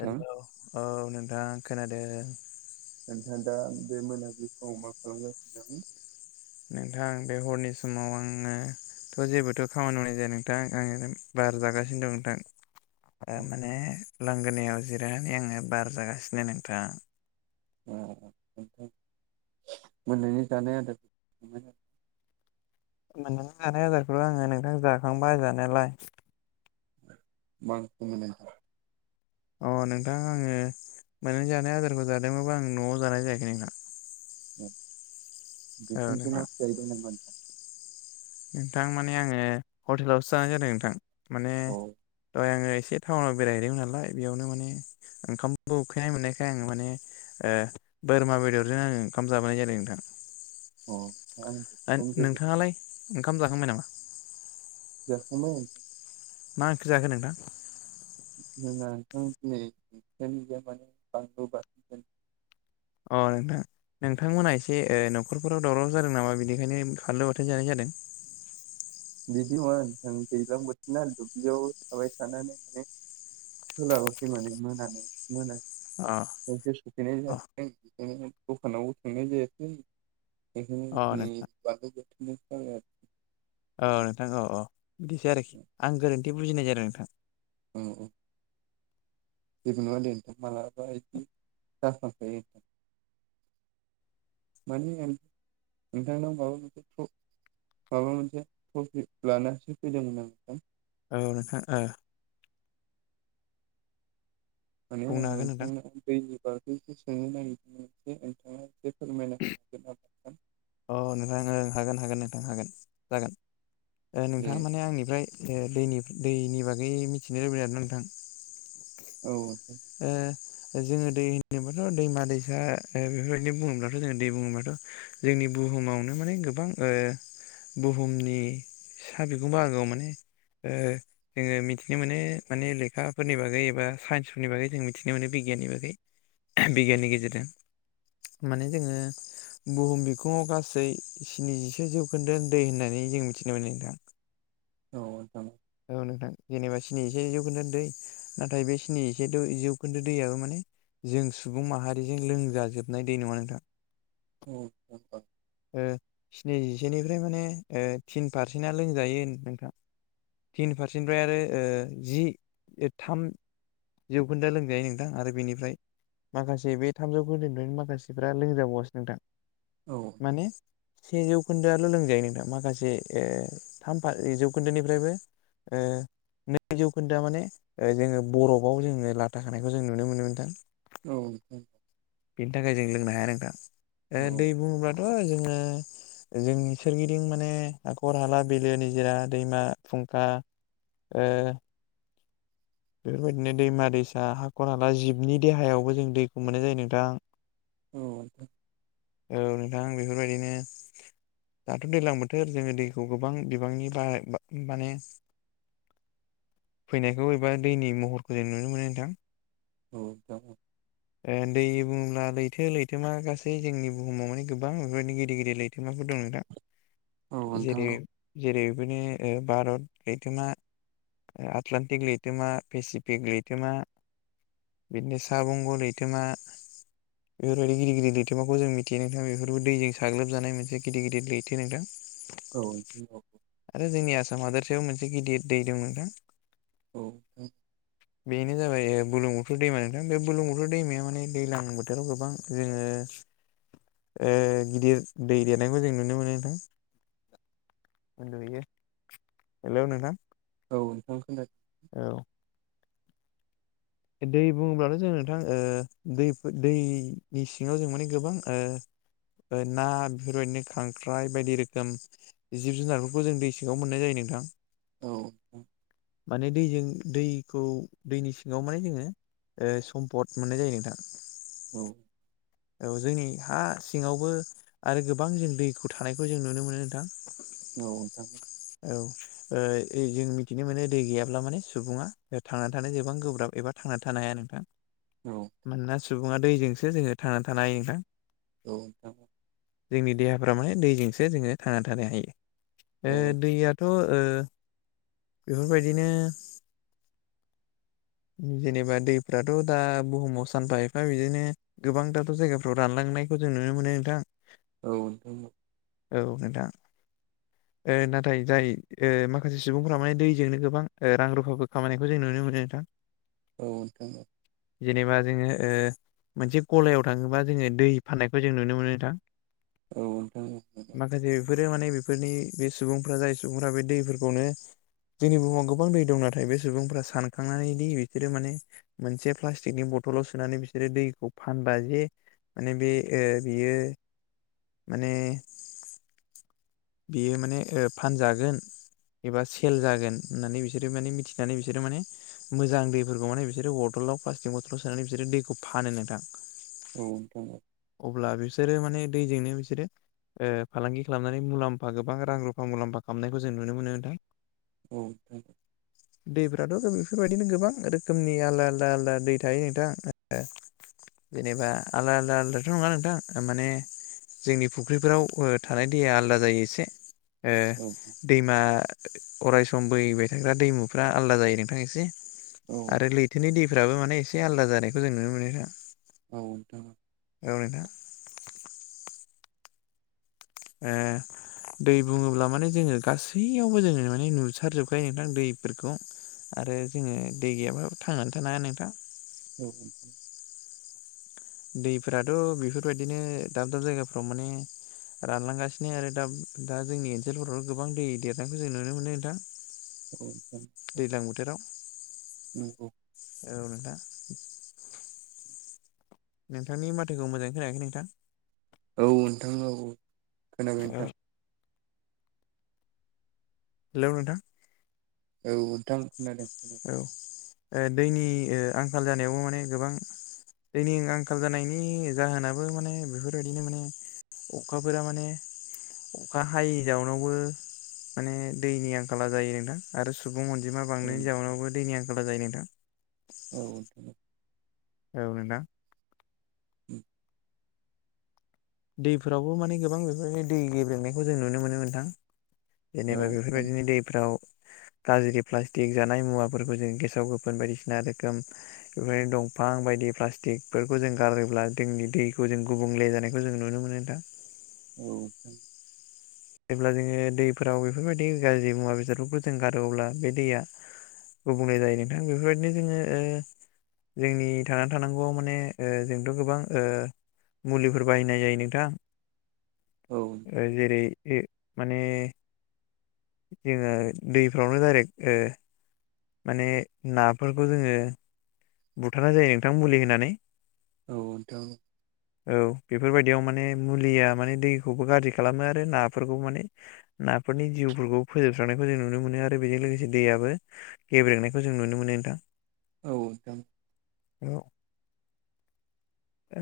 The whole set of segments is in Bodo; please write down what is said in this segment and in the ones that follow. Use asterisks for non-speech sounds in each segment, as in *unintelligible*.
हेल' औ नोंथां खोनादों *unintelligible* दा बे मोनाबिलि समाव खालामगासिनो नोंथां बे हरनि समाव आङो थ' जेबोथ' खामानि मावनाय जाया नोंथां आं बार जागासिनो दं नोंथां ओ औ माने लांगोनायाव जिरायनानै आङो बार जागासिनो नोंथां *unintelligible* मोननायनि जानाय *unintelligible* मोनानि जानाय आदारखौलाय आङो नोंथां जाखांबाय जानायालाय मा ओंख्रिमोन अ नोंथां आङो मोनानि जानाय आदारखौ जादोंबाबो आं न'आव जानाय जायाखै नोंथां ओम औ नोंथां बिखुनजोनावसो जाहैदों नामा नों नोंथां माने आङो हटेलावसो जानाय जादों नोंथां माने अ दहाय आङो एसे टाउनाव बेरायहैदोंमोन नालाय बेयावनो माने ओंखामखौ उखैनाय मोननायखाय आङो माने ए बोरमा बेदरजों आङो ओंखाम जाबोनाय जादों नोंथां अ आं ओ बेखौनो जेबो नोंथाङालाय ओंखाम जाखांबाय नामा जाखांबाय ओं मा ओंख्रि जाखो नोंथां जोंना नोंथां दिनै ओंख्रियानो गैया माने बांनलु बाथोनसो अ नोंथां नोंथांमोनहा एसे न'खरफोराव दावराव जादों नामा बिनिखायनो फानलु बाथोय जानाय जादों *unintelligible* बिदि नङा नोंथां दैज्लां बोथोरना दुब्लियाव थाबाय थानानै सोलाबसै माने मोनानो मोनै अ *unintelligible* सफैनाय अ जादों बिनिखायनो दखानावबो थांनाय जायाखै अ नोंथां *unintelligible* औ नोंथां औ औ बिदिसो आरोखि आं गोरोन्थि बुजिनाय जादों नोंथां औ औ जेबो नङा दे नोंथां मालाबा बिदि जाफ्रांखायो *unintelligible* नोंथांनाव *unintelligible* माबा मोनसे टपिक लानसो फैदोंमोन आं नोंथां औ नोंथां ओ माने आं बुंनो हागोन नोंथां दैनि बागैसो सोंनो नागिर नोंथाङा एसे फोरमायना होनो हागोनना अ नोंथां ओ हागोन हागोन नोंथां हागोन जागोन ओ नोंथाङा माने आंनिफ्राय दैनि दैनि बागै मिथिनो लुबैदों आरोना नोंथां औ ओ जोङो दै होनोबाथ' दैमा दैसा बेफोरबायदिनो ओ बुङोब्लाथ' जोङो दै बुङोबाथ' जोंनि बुहुमावनो माने गोबां ओ बुहुमनि सा बिखुंबा आगोआव माने ओ जोङो मिथिनो मोनो माने लेखाफोरनि बागै एबा साइन्सफोरनि बागै जों मिथिनो मोनो बि गियानि बागै बिगियाननि गेजेरजों माने जोङो बुुहुम बिखुङाव गासै स्निजिसे जौखोन्दो दै होननानै जों मिथिनो मोनो नोंथां औ नोंथां औ नोंथां जेनेबा स्निजिसे जौखोन्दो दै नाथाय बे स्निजिसे जौखोन्दो दैयाबो माने जों सुबुं माहारिजों लोंजाजोबनाय दै नङा नोंथां औ ओ स्निजिसेनिफ्राय माने थिन पारसेन्टा लोंजायो होन नोंथां थिन फारसेनिफ्राय आरो ओ जि थाम जौखोनदो लोंजायो नोंथां आरो बेनिफ्राय माखासे बे थामजौ खोनदोनिफ्रायनो माखासेफ्रा लोंजाबावासो नोंथां औ माने सेजौ जौखोनदोआल' लोंजायो नोंथां माखासे ओ थाम फा जौखोनदोनिफ्रायबो नै जौखोनदोया माने जोङो बरफयाव जोङो लाथााखानायखौ जों नुनो मोनो नोंथां औ बिनि थाखाय जों लोंनो हाया नोंथां ओ औ दै बुङोब्लाथ' जोङो जोंनि सोरगिदिं माने हाखर हाला बिलो निजोरा दैमा फुंखा ओ बेफोरबायदिनो दैमा दैसा हाखर हाला जिबनि देहायावबो जों दैखौ मोननाय जायो नोंथां औ नोंथां औ नोंथां बेफोरबायदिनो दाथ' दैज्लां बोथोर जोङो दैखौ गोबां बिबांनि ब माने फैनायखौ एबा दैनि महरखौ जों नुनो मोनो नोंथां औ नोंथां ओ दै बुङोब्ला लैथो लैथोमा गासै जोंनि बुहुमाव माने गोबां बेफोरनो गेदिर गिदिर लैथोमाफोर दङ नोंथां नोंथां जेरै औ जेरै बिनि ओ भारत लैथोमा ओ आटलान्टिक लैथोमा पेसिफिक लैथोमा बिदिनो साहा बंग' लैथोमा बेफोरबायदि गिदिर गिदिर लैथोमाखौ जों मिथि थियो नोंथां बेफोरबो दैजों साग्लोबजानाय मोनसे गिदिर गिदिर लैथो नोंथां औ औ सयाव मोनसे गिदिर दै दं नोंथां औ औ बेनो जाबाय बुरलुंबुथुर दैमा नोंथां बे बुलुं बुथुर दैमाया माने दैजलां बोथोराव गोबां जोङो ओ गिदिर दै देरनायखौ जों नुनो मोनो नोंथां मोन बैयो *unintelligible* हेलौ नोंथां औ नोंथांनो खोनादों औ दै बुङोब्लाथ' जों नोंथां ओ दै दैनि सिङाव जों माने गोबां ओ ना बेफोरबायदिनो खांख्राइ बायदि रोखोम जिब जुनारफोरखौ जों दै सिङाव मोननाय जायो नों थां औ औ माने दैजों दैखौ दैनि सि याव माने जोङो समपद मोननाय जायो नोंथां औ औ जोंनि हा सिङावबो आरो गोबां जों दैखौ थानायखौ जों नुनो मोनो नोंथां नोंथां औ नोंथां औ ओ जों मिथिनो मोनो दै गैयाब्ला माने सुबुङा थांनानै थानायानो गोबां गोब्राब एबा थां थांना थानो हाया नोंथां औ मानोना सुबुङा दैजोंसो जोङो थांना थानो हायो नोंथां औ नोंथां जोंनि देहाफ्रा माने दैजोंसो जोङो थांना थानो हायो औ ओ थ' बेफोरबायदिनो *inaudible* जेनेबा दैफ्राथ' दा बुहुमाव सानफा एफा बिदिनो गोबां दाथ' जायगाफ्राव रानलांनो नायखौ जों नुनो मोनो नोंथां औ नोंथां औ औ नोंथां ओ ना नाथाय जाय ओ माखासे सुबुंफ्रा माने दैजोंनो गोबां ओ रां रुफाबो खामायनायखौ जों नुनो मोनो नोंथां औ नोंथां जेनेबा जोङो मोनसे गलायाव थाङोबा जोङो दै फाननायखौ जों नुनो मोनो नोंथां औ नोंथां औ माखासे बेफोरो माने बेफोरनि बे सुबुं सुबुंफोरा जाय सुबुंफोरा बे दैफोरखौनो जोंनि बुहुमाव गोबां दै दं नाथाय बे सुबुंफ्रा सानखांनानै दि बिसोरो माने मोनसे प्लास्टिकनि बल बथलाव सोनानै बिसोरो दैखौ फानबा जे माने बे बियो माने बियो माने फानजागोन एबा सेल जागोन होननानै बिसोरो माने मिथिनानै बिसोरो माने मोजां दैफोरखौ माने बिसोरो बथल बाथलाव प्लासटिक बथलाव सोनानै बिसोरो दैखौ फानो नोंथां नोंथां अब्ला बिसोर माने दैजोंनो बिसोरो फालांगि खालामनानै मुलाम्फा गोबां रां रुफा मुलाम्फा खालामनायखौ जों नुनो मोनो नोंथां औ नोंथां दैफ्राथ' बेफोरबायदिनो गोबां रोखोमनि आलादा आलदा आलादा दै थायो नोंथां जेनेबा आलदा आलदा आलदाथ' नङा नोंथां माने जोंनि फुख्रिफोराव थानाय दैया आलादा जायो एसे औ दैमा अरायसम बोहैबाय थाग्रा दैमुफ्रा आलादा जायो नोंथां एसे औ आरो लैथोनि दैफ्राबो माने एसे आलादा जानायखौ जों नुनो मोनो् रा औ नोंथां' *inaudible* ए ओ दै बुङोब्ला माने जोङो गासैयावबो जोङो माने नुसारजोबखायो नोंथां दैफोरखौ आरो जोङो दै गैयाबा थांनानै थानो हाया नोंथां औ दैफोराथ' बेफोरबायदिनो दाब दाब जायगाफ्राव माने रानलांगासिनो आरो दा दा जोंनि ओनसोलफोराव गोबां दै देरनायखौ जों नुनो मोनो नोंथां। औ नंगौ ओ नोंथां नोंथांनि माथोखौ मोजाङै खोनायाखै नोंथां। औ नोंथां औ औ खोनाबाय औ नोंथां। हेलौ नोंथां औ नोंथां खोनादों। खोनादों औ दैनि आंखाल जानायावबो माने गोबां जोंनि आंखाल जानायनि जाहोनाबो माने बेफोरबायदिनो माने अखाफोरा माने अखा हायि जावनावबो माने दैनि आंखाला जायो नोंथां आरो। सुबुं अनजिमा औ बांनायनि नोंथां जाउनावबो दैनि आंखाल जायो नोंथां। औ नोंथां औ नोंथां औ नोंथां उम दैफोरावबो माने गोबां बेफोरबायदि दै गेबेंनायखौ जों नुनो मोनो मोनो नोंथां। औ नोंथां औ जेनेबा नोंथां बेफोरबायदिनो दैफोराव गाज्रि प्लास्टिक जानाय मुवाफोरखौ जों गेसाव गोफोन बायदिसिना रोखोम बेफोरनो दं। बिफां बायदि प्लास्टिकफोरखौ जों गारोब्ला जोंनि दैखौ जों गुबुंले जानाय बेखौ जों नुनो मोनो दा। औ नोंथां जेब्ला जोङो दैफोराव बेफोरबायदि गाज्रि मुवा बेसादफोरखौ जों गारो अब्ला बे दैया गुबुंनाय जायो नोंथां बेफोरबायदिनो जोङो जोंनि थांना थानांगौआव माने जोंथ' गोबां मुलिफोर बाहायनाय जायो नोंथां। औ नोंथां ओ जेरै माने जोङो दैफ्रावनो डाइरेक्ट माने नाफोरखौ जोङो बुथारनाय जायो नोंथां मुलि होनानै औ नोंथां औ बेफोरबायदियाव माने मुलिया माने दैखौबो गाज्रि खालामो आरो नाफोरखौ माने नाफोरनि जिउ खौ फोजोबस्रांनायखौ जों नुनो मोनो आरो बेजों लोगोसे दैयाबो गेब्रेनायखौ जों नुनो मोनो नोंथां। *inaudible*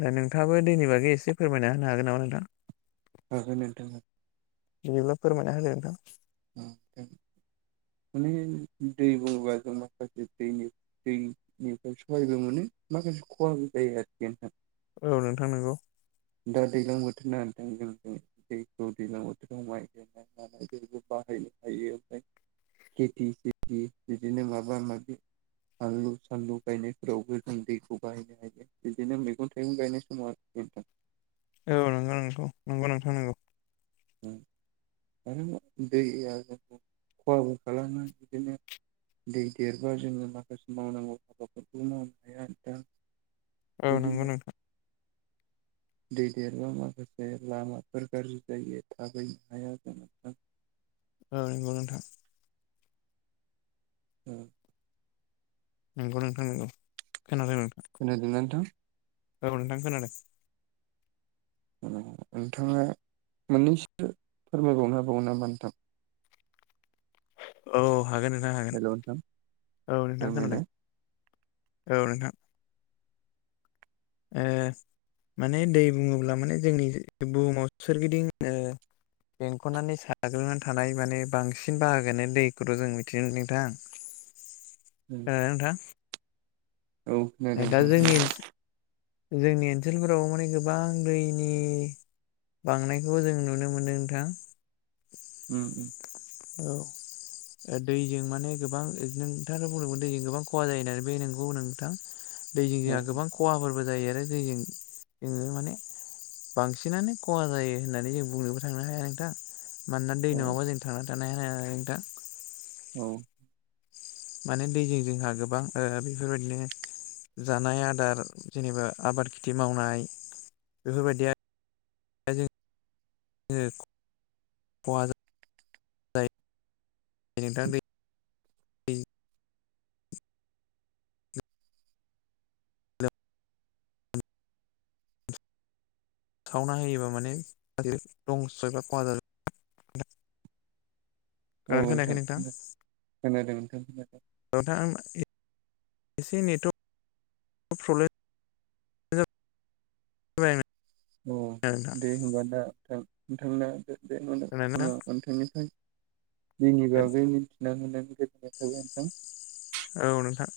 नोंथाङाबो दैनि बागै एसे फोरमायना होनो हागोन नामा नोंथां? हागोन नोंथां। बिदिब्ला फोरमायना होदो नोंथां। औ माने दै बुङोबा जों माखासे दैनि दैनिफ्राय सहायबो मोनो। माखासे खहा जायो आरोखि नोंथां। औ नोंथां नंगौ। दा दैलां बोथोर ना नोंथां *unintelligible* बाहायनो हायो। ओमफ्राय खेथि सिथि बिदिनो माबा माबि बानलु सानलु गायनायफोरावबो जों दैखौ बाहायनो हायो बिदिनो मैगं थाइगं गायनाय समाव *unintelligible* औ नोंथां नंगौ नंगौ नोंथां नंगौ उम आरो दै जों खहाबो खालामो बिदिनो दै देरबा जोङो माखासे मावनांगौ हाबाफोरखौ मावनो हाया दा औ नंगौ बिदिनो नोंथां दै देरबा माखासे लामाफोर गाज्रि जायो थाबायनो हाया जानो। औ नंगौ नोंथा उम नंगौ नोंथां नंगौ खोनादों नोंथां खोनादोंना नोंथां औ नोंथां खोनादों नोंथाङा मोननैसो फोरमायबावनो हाबावगोन नामा नोंथां औ हागोन नोंथां हागोन हेल' नोंथां औ नोंथां खोनादों फोरमायलाय औ नोंथां ओ माने दै बुङोब्ला माने जोंनि बुहुमाव सोरगिदिं ओ बेंखननानै साग्लोबनानै थानाय माने बांसिन बाहागोआनो दैखौथ' जों मिथियो नोंथां *inaudible* *unintelligible* नोंथां औ खोनादों दा नोंथां जोंनि खोनादों जोंनि ओनसोलफोराव माने गोबां दैनि बांनायखौबो जों नुनो मोन्दों नोंथां उ औ दैजों माने गोबां नोंथाङानो बुंदोंमोन दैजों गोबां खहा जायो होनना बे नंगौ नोंथां दैजों औ जोंहा गोबां खहाफोरबो जायो आरो दैजों जोङो माने बांसिनानो खहा जायो होननानै जों बुंनोबो थांनो हाया नोंथां मानोना दै औ नङाबा जों थांनानै थानो हाया नोंथां औ माने दैजों जोंहा गोबां ओ बेफोरबायदिनो जानाय आदार जेनेबा आबाद खेथि मावनाय बेफोरबायदि *unintelligible* नोंथां दै दै *unintelligible* औ नोंथां खोनादों नोंथां खोनादों नोंथां एसे नेटवर्क प्रब्लेम *unintelligible* औ नोंथां दे होनबा नोंथां नोंथांनो बे *unintelligible* खोनादोंना समाव नोंथां नोंथांनिफ्राय जोंनि बागै मिथिना मोननानै गोजोननाय थाबाय नोंथां औ नोंथां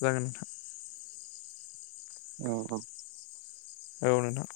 जागोन नोंथां औ औ औ नोंथां